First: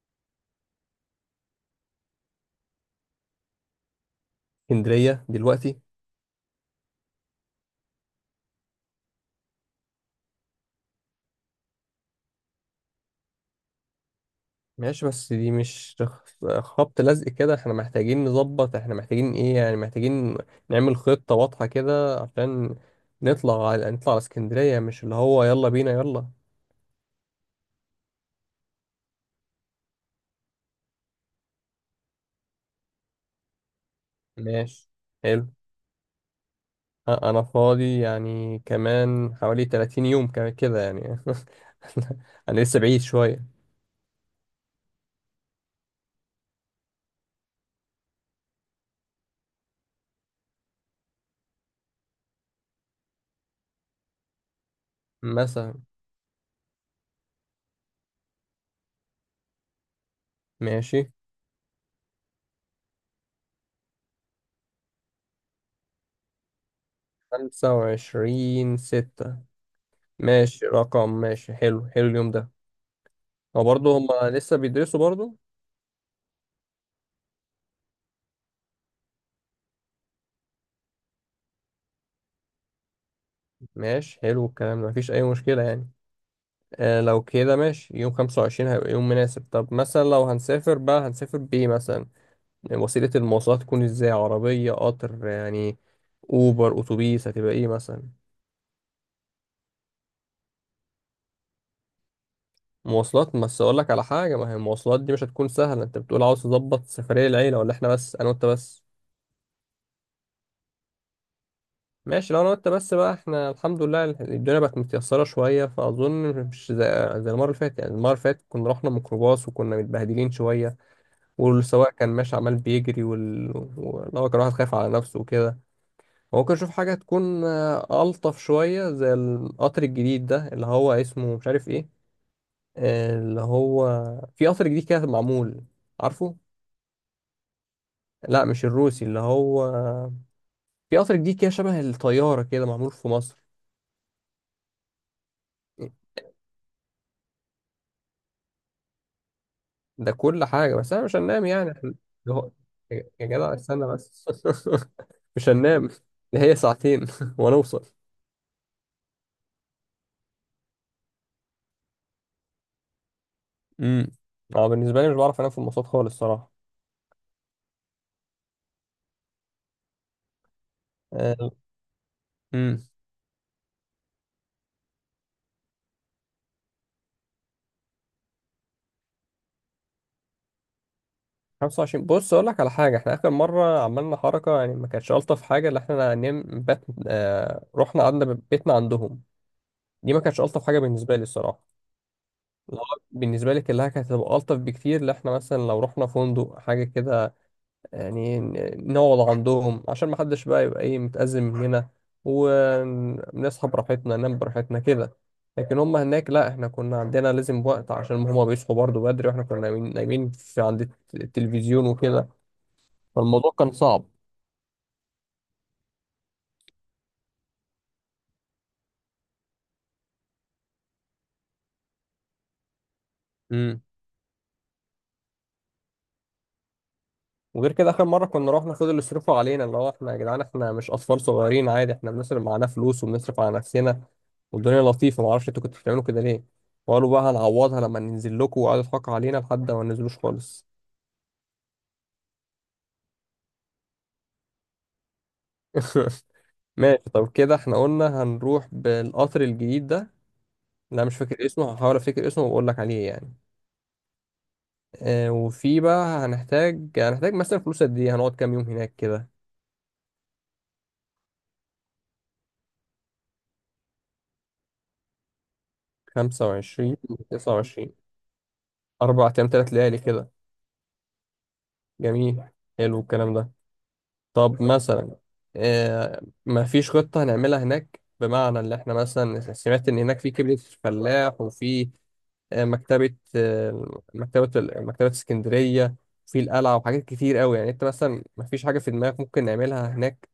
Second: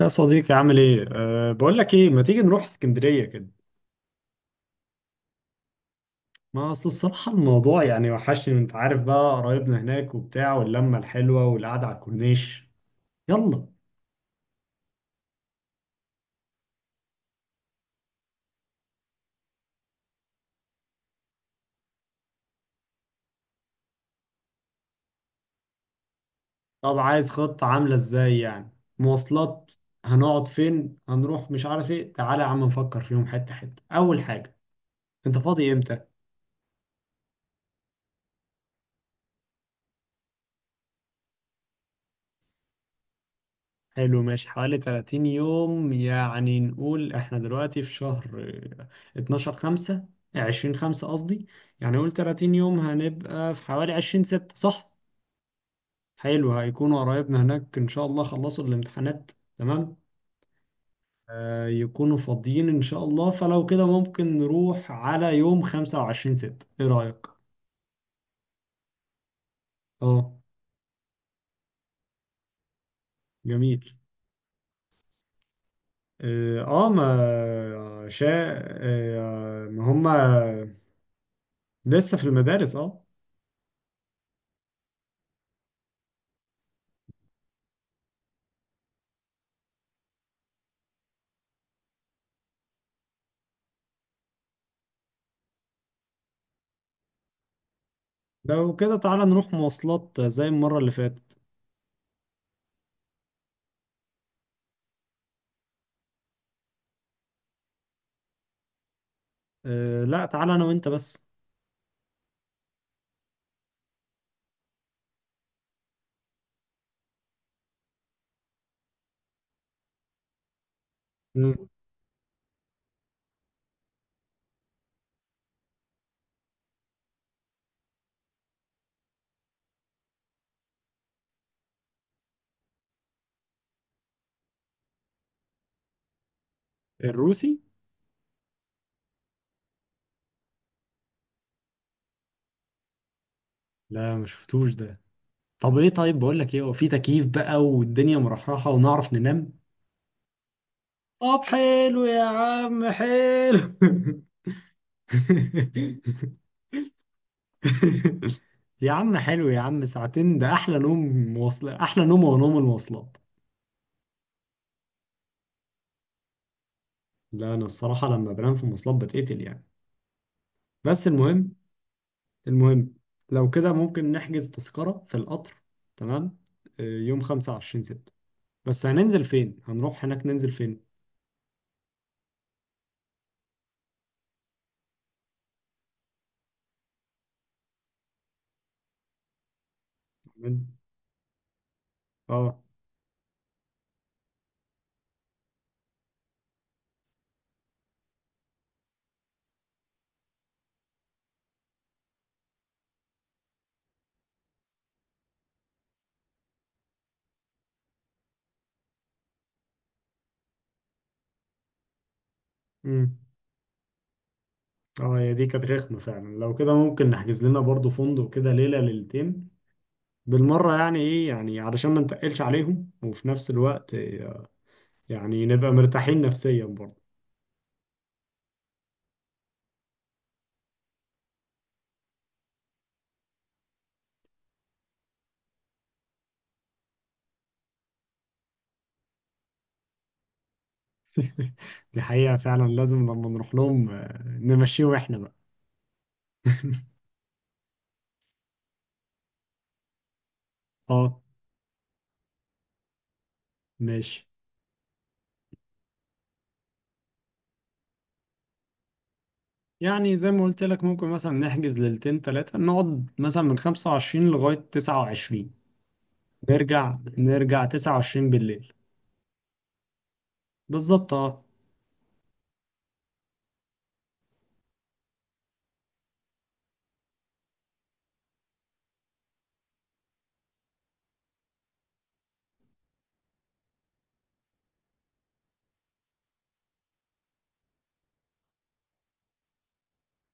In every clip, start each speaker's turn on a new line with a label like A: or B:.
A: يا صديقي عامل ايه؟ بقول لك ايه، ما تيجي نروح اسكندرية كده؟
B: اسكندرية دلوقتي.
A: ما اصل الصراحة الموضوع يعني وحشني، وانت عارف بقى قرايبنا هناك وبتاع واللمة الحلوة والقعدة على الكورنيش. يلا.
B: ماشي، بس دي مش خبط لزق كده. احنا محتاجين نظبط، احنا محتاجين ايه يعني، محتاجين نعمل خطة واضحة كده عشان نطلع على اسكندرية، مش اللي هو يلا بينا يلا.
A: طب عايز خطة عاملة ازاي يعني؟ مواصلات. هنقعد فين؟ هنروح مش عارف ايه، تعالى يا عم نفكر فيهم حتة حتة. أول حاجة،
B: ماشي.
A: انت
B: حلو.
A: فاضي امتى؟
B: انا فاضي يعني كمان حوالي 30 يوم كمان كده يعني انا لسه بعيد شوية.
A: حلو ماشي، حوالي 30 يوم. يعني نقول احنا دلوقتي في شهر 12 5. 20 5 قصدي. يعني نقول 30 يوم هنبقى في حوالي 20 6، صح؟
B: مثلا.
A: حلو، هيكونوا قرايبنا هناك ان شاء الله خلصوا الامتحانات. تمام.
B: ماشي.
A: يكونوا فاضيين ان شاء الله، فلو كده ممكن نروح على يوم 25 6، ايه رأيك؟
B: 25 ستة.
A: اه.
B: ماشي رقم، ماشي، حلو حلو اليوم ده. هو
A: جميل.
B: برضه هما لسه بيدرسوا برضه.
A: اه. آه، ما شا آه ما هما لسه في المدارس، اه.
B: ماشي، حلو الكلام ده، مفيش أي مشكلة يعني. آه لو كده ماشي، يوم خمسة وعشرين هيبقى يوم مناسب. طب مثلا لو هنسافر بقى هنسافر بإيه مثلا؟ وسيلة المواصلات تكون إزاي، عربية، قطر يعني، أوبر، أتوبيس، هتبقى إيه مثلا؟
A: لو كده تعالى نروح مواصلات زي المرة اللي فاتت.
B: مواصلات. بس أقول لك على حاجة، ما هي المواصلات دي مش هتكون سهلة. أنت بتقول عاوز تظبط سفرية العيلة ولا إحنا بس أنا وأنت بس؟
A: لا، تعالى أنا وأنت بس.
B: ماشي لو أنا وأنت بس بقى، إحنا الحمد لله الدنيا بقت متيسرة شوية فأظن مش زي المرة اللي فاتت. يعني المرة اللي فاتت كنا رحنا ميكروباص وكنا متبهدلين شوية،
A: مم.
B: والسواق كان ماشي عمال بيجري وإن هو كان واحد خايف على نفسه وكده. ممكن أشوف حاجة تكون ألطف شوية زي القطر الجديد ده اللي هو اسمه مش عارف إيه، اللي هو في قطر جديد كده معمول. عارفه؟
A: الروسي.
B: لا مش الروسي، اللي هو في قطر جديد كده شبه الطيارة كده معمول في مصر.
A: لا ما شفتوش ده. طب إيه؟ طيب بقول لك إيه، هو في تكييف بقى والدنيا مرحرحة ونعرف ننام.
B: ده كل حاجة، بس أنا مش
A: طب
B: هننام يعني
A: حلو يا
B: ده هو-
A: عم،
B: يا يا جدع
A: حلو.
B: استنى بس مش هننام. ده هي ساعتين وأنا أوصل.
A: يا عم حلو يا عم، ساعتين ده أحلى نوم. مواصلات، أحلى نوم ونوم المواصلات.
B: امم اه بالنسبة لي مش بعرف أنام في المواصلات خالص صراحة.
A: لا أنا الصراحة لما بنام في المواصلات بتقتل يعني. بس
B: آه،
A: المهم
B: امم
A: المهم لو كده ممكن نحجز تذكرة في القطر. تمام. يوم خمسة وعشرين ستة. بس هننزل فين؟ هنروح هناك ننزل فين؟
B: 25. بص اقول لك على حاجه، احنا اخر مره عملنا حركه يعني ما كانتش الطف حاجه، اللي احنا نم بات، آه رحنا قعدنا بيتنا عندهم. دي ما كانتش الطف
A: هن-
B: حاجه بالنسبه لي الصراحه.
A: اه
B: لو بالنسبه لي كلها كانت هتبقى الطف بكتير، اللي احنا مثلا لو رحنا فندق حاجه كده، يعني نقعد عندهم، عشان ما حدش بقى يبقى ايه متأزم مننا، ونصحى براحتنا ننام براحتنا كده. لكن هم هناك لا، احنا كنا عندنا لازم وقت عشان هم بيصحوا برضه بدري واحنا كنا نايمين نايمين في عند التلفزيون وكده.
A: امم
B: فالموضوع كان صعب.
A: اه، هي دي كانت رخمة فعلا، لو كده ممكن نحجز لنا برضو فندق كده ليلة ليلتين بالمرة، يعني ايه، يعني علشان ما نتقلش عليهم، وفي نفس
B: امم
A: الوقت يعني نبقى مرتاحين نفسيا برضو.
B: وغير كده اخر مره كنا رحنا خدوا اللي يصرفوا علينا، اللي هو احنا يا جدعان احنا مش اطفال صغيرين عادي، احنا بنصرف معانا فلوس وبنصرف على نفسنا والدنيا لطيفه. ما اعرفش انتوا كنتوا بتعملوا كده ليه؟ وقالوا بقى هنعوضها لما ننزل لكم، وقعدوا يضحكوا علينا لحد ما ننزلوش خالص.
A: دي حقيقة فعلا، لازم لما نروح لهم نمشيهم احنا بقى.
B: ماشي. طب كده احنا قلنا هنروح بالقطر الجديد ده. لا مش
A: اه،
B: فاكر اسمه، هحاول افتكر اسمه واقول لك عليه يعني.
A: ماشي.
B: اه. وفي بقى هنحتاج، هنحتاج مثلا فلوس قد ايه، هنقعد كام يوم هناك كده؟
A: يعني زي ما قلت لك ممكن مثلا نحجز ليلتين تلاتة، نقعد مثلا من خمسة وعشرين لغاية تسعة وعشرين.
B: 25.
A: نرجع
B: 29.
A: تسعة وعشرين بالليل.
B: أربع أيام تلات ليالي كده.
A: بالظبط، اه.
B: جميل. حلو الكلام ده. طب مثلا آه ما فيش خطة هنعملها هناك، بمعنى اللي احنا مثلا سمعت إن هناك في كبدة الفلاح وفي آه مكتبة، آه مكتبة مكتبة اسكندرية، في القلعة، وحاجات كتير قوي يعني. أنت مثلا ما فيش حاجة في دماغك ممكن نعملها هناك؟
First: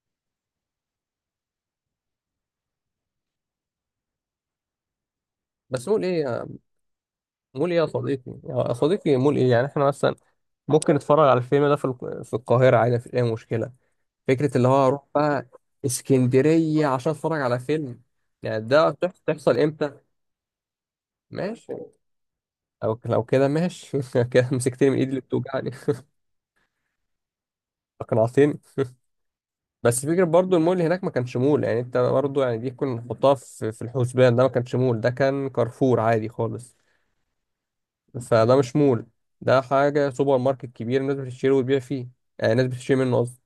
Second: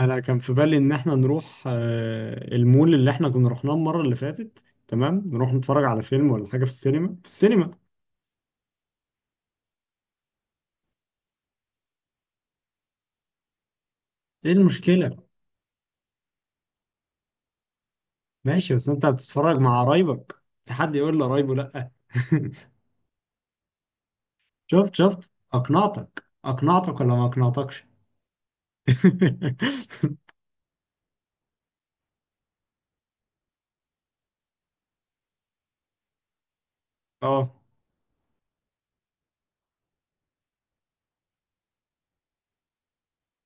A: أنا كان في بالي إن احنا نروح المول اللي احنا كنا رحناه المرة اللي فاتت، تمام، نروح نتفرج
B: بس
A: على
B: مول
A: فيلم
B: إيه؟
A: ولا حاجة في السينما.
B: مول إيه يا صديقي؟ يا صديقي مول إيه يعني؟ احنا مثلا ممكن نتفرج على الفيلم ده في في القاهرة عادي، مفيش أي مشكلة.
A: ايه
B: فكرة اللي هو أروح
A: المشكلة؟
B: بقى اسكندرية عشان أتفرج على فيلم؟ يعني
A: ماشي، بس
B: ده
A: انت
B: تحصل
A: هتتفرج مع
B: إمتى؟
A: قرايبك؟ في حد يقول لقرايبه
B: ماشي.
A: لأ؟
B: لو كده ماشي كده مسكتني
A: شفت،
B: من إيدي اللي
A: شفت
B: بتوجعني.
A: أقنعتك، أقنعتك ولا ما أقنعتكش؟
B: أقنعتني. بس فكرة برضو، المول هناك ما كانش مول يعني، أنت برضو يعني دي كنا نحطها في الحسبان. ده ما كانش مول، ده كان كارفور عادي خالص.
A: اه.
B: فده مش مول، ده حاجة سوبر ماركت كبير الناس بتشتري وتبيع فيه، آه الناس بتشتري منه قصدي.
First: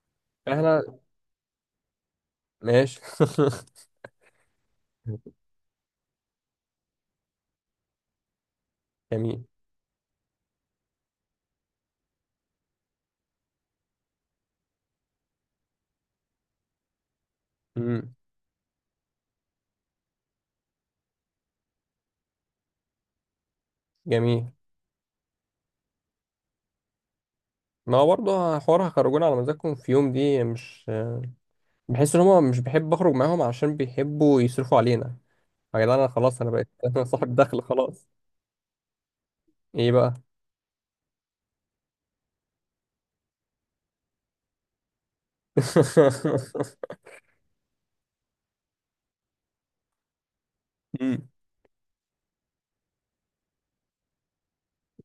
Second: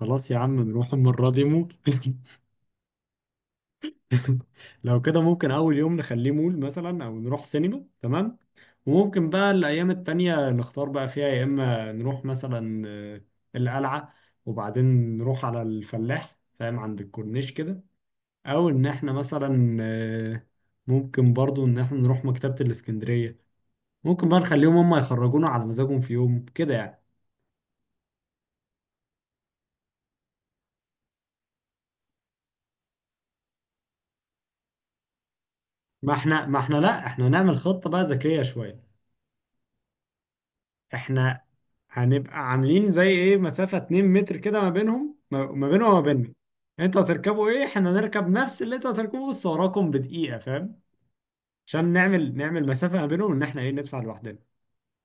A: خلاص يا عم
B: إحنا.
A: نروح المرة دي مول.
B: ماشي
A: لو كده ممكن أول يوم نخليه مول مثلا، أو نروح سينما، تمام. وممكن
B: جميل.
A: بقى الأيام التانية نختار بقى فيها يا إما نروح مثلا القلعة، وبعدين نروح على الفلاح، فاهم، عند الكورنيش كده.
B: مم.
A: أو إن إحنا مثلا ممكن برضو إن إحنا نروح مكتبة الإسكندرية. ممكن بقى
B: جميل.
A: نخليهم هما يخرجونا على مزاجهم في يوم كده يعني.
B: ما هو برضه حوار هخرجونا على مزاجكم في يوم، دي مش، بحس ان هم مش بحب اخرج معاهم عشان بيحبوا يصرفوا علينا. يا جدعان انا
A: ما
B: خلاص
A: إحنا
B: انا
A: ما
B: بقيت
A: إحنا لأ، إحنا
B: صاحب
A: نعمل
B: دخل
A: خطة بقى
B: خلاص.
A: ذكية شوية.
B: ايه بقى؟
A: احنا هنبقى عاملين زي ايه، مسافة 2 متر كده ما بينهم، ما بينه وما بيننا. انتوا هتركبوا ايه؟ احنا هنركب نفس اللي انتوا هتركبوه بس وراكم بدقيقة، فاهم.
B: مم.
A: عشان نعمل مسافة ما بينهم، ان احنا ايه، ندفع لوحدنا.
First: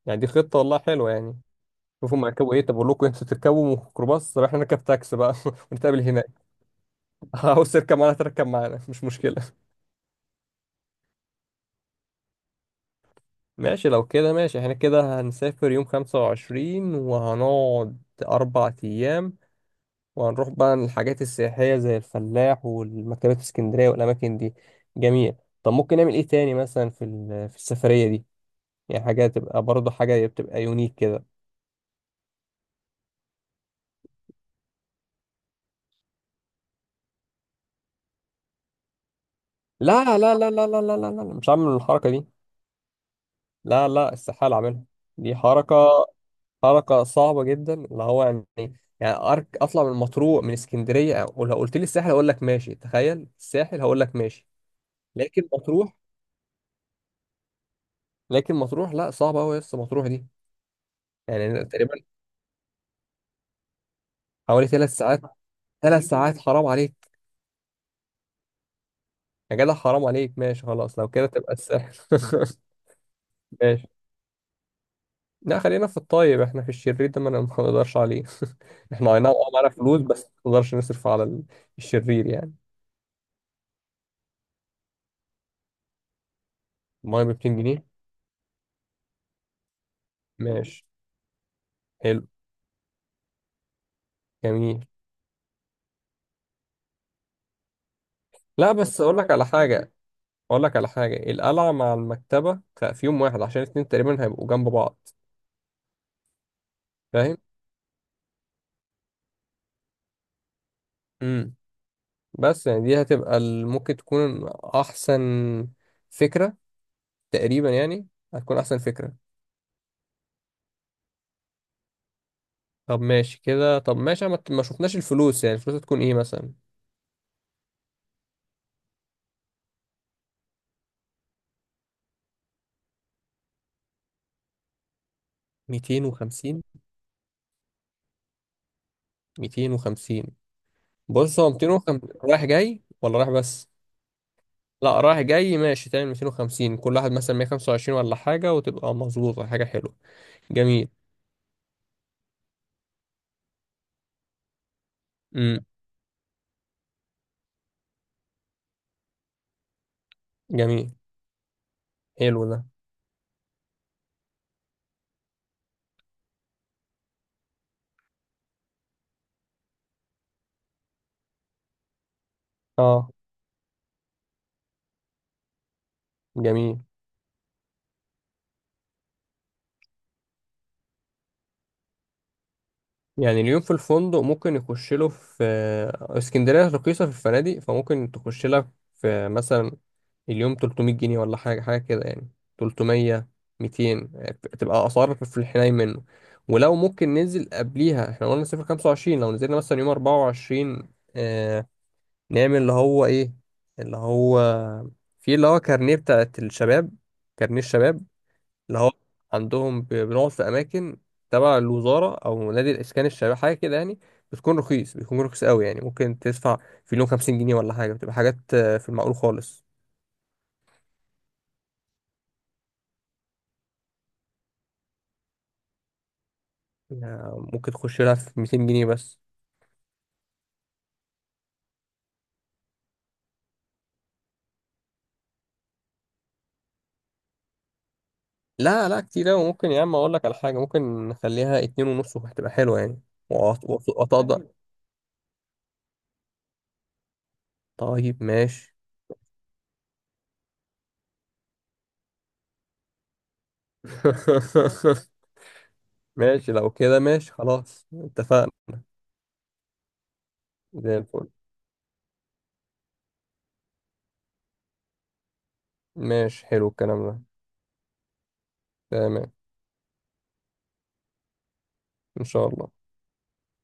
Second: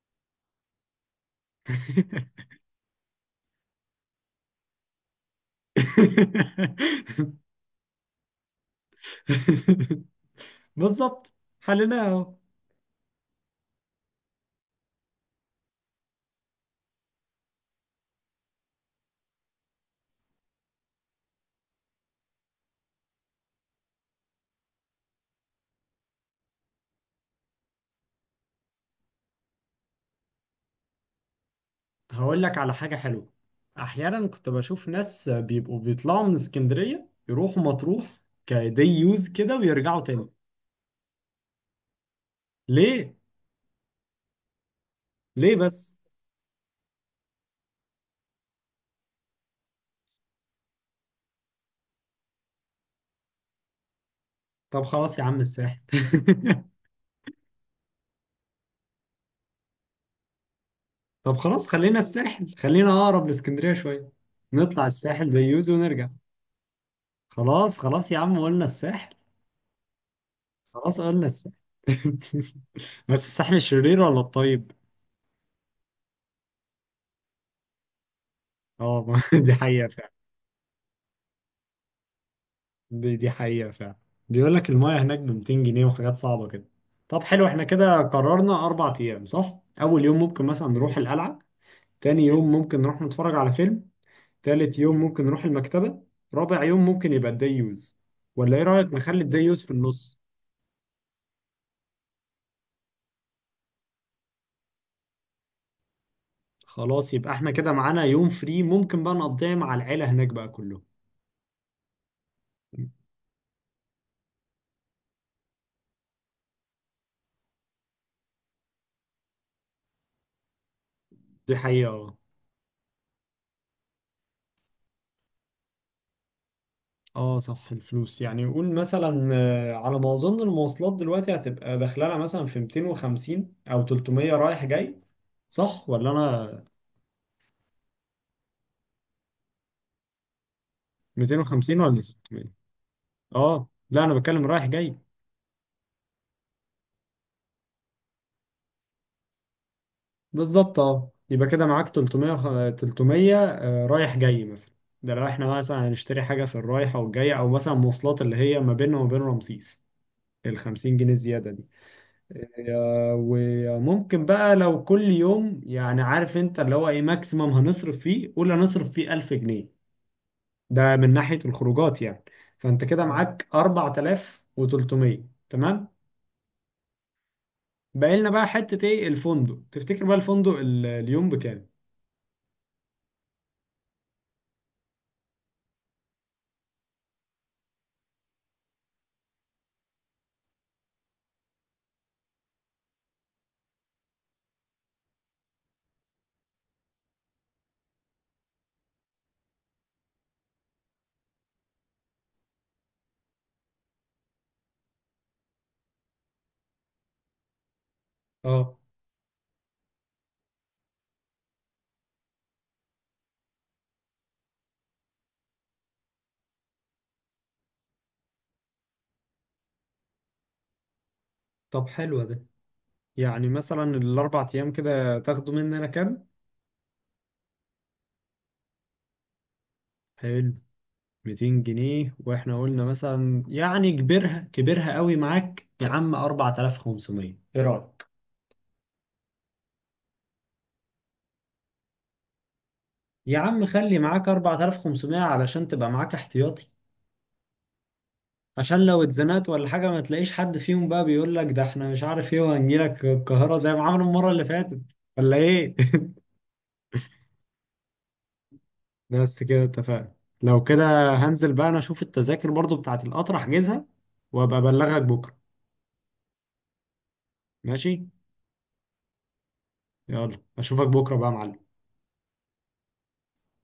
B: يعني دي خطة والله حلوة يعني. شوفوا هم هيركبوا ايه، طب اقول لكم انتوا تركبوا ميكروباص، طب احنا نركب تاكسي بقى ونتقابل هناك. عاوز تركب معانا تركب معانا، مش مشكلة.
A: بالظبط. حلنا اهو.
B: ماشي. لو كده ماشي، احنا كده هنسافر يوم 25 وهنقعد أربع أيام، وهنروح بقى للحاجات السياحية زي الفلاح والمكتبات الاسكندرية والأماكن دي. جميل. طب ممكن نعمل إيه تاني مثلا في السفرية دي؟ يعني حاجة تبقى برضه، حاجة بتبقى يونيك كده.
A: هقول لك على حاجة حلوة. احيانا كنت بشوف ناس بيبقوا بيطلعوا من اسكندرية يروحوا مطروح، كدي يوز كده ويرجعوا
B: لا لا
A: تاني.
B: لا لا لا لا لا لا، مش هعمل الحركة دي.
A: ليه؟
B: لا لا، استحالة أعملها، دي
A: ليه
B: حركة،
A: بس؟
B: حركة صعبة جدا اللي هو يعني. يعني أرك أطلع من مطروح من اسكندرية، أو لو قلت لي الساحل أقول لك ماشي. تخيل الساحل هقول لك ماشي،
A: طب خلاص يا عم
B: لكن
A: الساحل.
B: مطروح، لكن مطروح لا، صعبة أوي يا اسطى مطروح دي.
A: طب
B: يعني
A: خلاص
B: تقريبا
A: خلينا الساحل، خلينا اقرب لاسكندريه شويه.
B: حوالي
A: نطلع
B: ثلاث ساعات.
A: الساحل بيوزي
B: ثلاث
A: ونرجع.
B: ساعات حرام عليك.
A: خلاص خلاص يا عم قلنا الساحل.
B: يا جدع حرام عليك ماشي خلاص
A: خلاص
B: لو
A: قلنا
B: كده
A: الساحل.
B: تبقى الساحل
A: بس الساحل
B: ماشي.
A: الشرير ولا الطيب؟
B: لا خلينا في الطيب، احنا في الشرير ده ما ما نقدرش عليه.
A: اه،
B: احنا اي نعم اه
A: دي
B: معانا
A: حقيقه
B: فلوس،
A: فعلا.
B: بس ما نقدرش نصرف على الشرير يعني.
A: دي حقيقه فعلا. بيقول لك المايه هناك ب 200 جنيه، وحاجات صعبه كده. طب
B: ميه ب
A: حلو،
B: 200
A: احنا
B: جنيه
A: كده قررنا اربع ايام، صح؟ اول يوم ممكن مثلا
B: ماشي.
A: نروح القلعه. تاني
B: حلو.
A: يوم ممكن نروح نتفرج على فيلم. تالت
B: جميل.
A: يوم ممكن نروح المكتبه. رابع يوم ممكن يبقى الديوز. ولا ايه
B: لا
A: رايك
B: بس اقول
A: نخلي
B: لك على
A: الديوز في
B: حاجه،
A: النص؟
B: اقول لك على حاجه، القلعه مع المكتبه في يوم واحد عشان الاتنين تقريبا هيبقوا جنب بعض.
A: خلاص، يبقى
B: فاهم.
A: احنا كده معانا يوم فري ممكن بقى نقضيه مع العيلة هناك بقى كله.
B: امم بس يعني دي هتبقى ممكن تكون احسن فكره، تقريبا يعني، هتكون احسن فكره.
A: دي حقيقة، اه.
B: طب ماشي كده. طب ماشي. ما شفناش الفلوس يعني، الفلوس هتكون ايه مثلا؟
A: اه صح، الفلوس يعني قول مثلا على ما اظن المواصلات دلوقتي هتبقى داخلها مثلا في 250 او 300 رايح جاي، صح ولا
B: 250.
A: انا؟
B: 250 بص، هو
A: 250 ولا
B: 250 رايح
A: 600؟
B: جاي ولا رايح
A: اه
B: بس؟
A: لا انا بتكلم رايح جاي.
B: لا رايح جاي ماشي. تعمل 250 كل واحد مثلا 125 ولا حاجة، وتبقى مظبوطة حاجة حلوة.
A: بالظبط
B: جميل.
A: اه، يبقى كده معاك 300، 300 رايح جاي مثلا. ده لو احنا
B: امم
A: مثلا هنشتري حاجة في الرايحة والجاية، او مثلا مواصلات اللي هي ما بيننا وما بين رمسيس، ال
B: جميل.
A: 50 جنيه زيادة.
B: حلو ده.
A: آه، وممكن بقى لو كل يوم، يعني عارف انت اللي هو ايه، ماكسيمم هنصرف فيه قول هنصرف فيه 1000 جنيه، ده من ناحية الخروجات يعني. فانت كده اه
B: اه.
A: معاك 4300، تمام.
B: جميل.
A: باقي لنا بقى حتة ايه، الفندق، تفتكر بقى الفندق اليوم بكام؟
B: يعني اليوم في الفندق ممكن يخش له في اسكندرية رخيصة في الفنادق فممكن تخش لك في مثلا اليوم 300 جنيه ولا حاجة، حاجة كده يعني. 300. 200. تبقى أسعار في الحنين منه. ولو ممكن ننزل قبليها احنا قلنا صفر 25، لو نزلنا مثلا يوم 24 آه، نعمل اللي هو ايه، اللي هو في اللي هو كارنيه بتاعت الشباب، كارنيه الشباب،
A: اه
B: اللي هو عندهم بنقعد في أماكن تبع الوزارة أو نادي الإسكان الشباب حاجة كده يعني. بتكون رخيص، بيكون رخيص قوي يعني ممكن تدفع في اليوم 50 جنيه ولا حاجة، بتبقى حاجات في المعقول خالص.
A: طب حلو ده. يعني مثلا الاربع ايام كده تاخدوا مننا كام؟
B: ممكن تخش لها في 200 جنيه بس.
A: حلو. 200 جنيه، واحنا قلنا مثلا، يعني كبرها كبرها قوي، معاك يا عم 4500، ايه رأيك؟
B: لا لا كتير أوي. ممكن يا عم، أقول لك على حاجة، ممكن نخليها اتنين ونص وهتبقى حلوة يعني.
A: يا عم خلي معاك
B: وأتقدر.
A: 4500 علشان تبقى معاك احتياطي،
B: طيب ماشي.
A: عشان لو اتزنقت ولا حاجة ما تلاقيش حد فيهم بقى بيقول لك ده احنا مش عارف ايه وهنجيلك القاهرة زي ما عملوا المرة اللي فاتت. ولا ايه؟
B: ماشي لو كده ماشي خلاص اتفقنا.
A: بس كده اتفقنا. لو
B: زي
A: كده
B: الفل.
A: هنزل بقى انا اشوف التذاكر برضو بتاعت القطر احجزها، وابقى ابلغك بكرة.
B: ماشي حلو الكلام ده.
A: ماشي.
B: تمام.
A: يلا اشوفك بكرة بقى يا معلم.
B: إن شاء الله.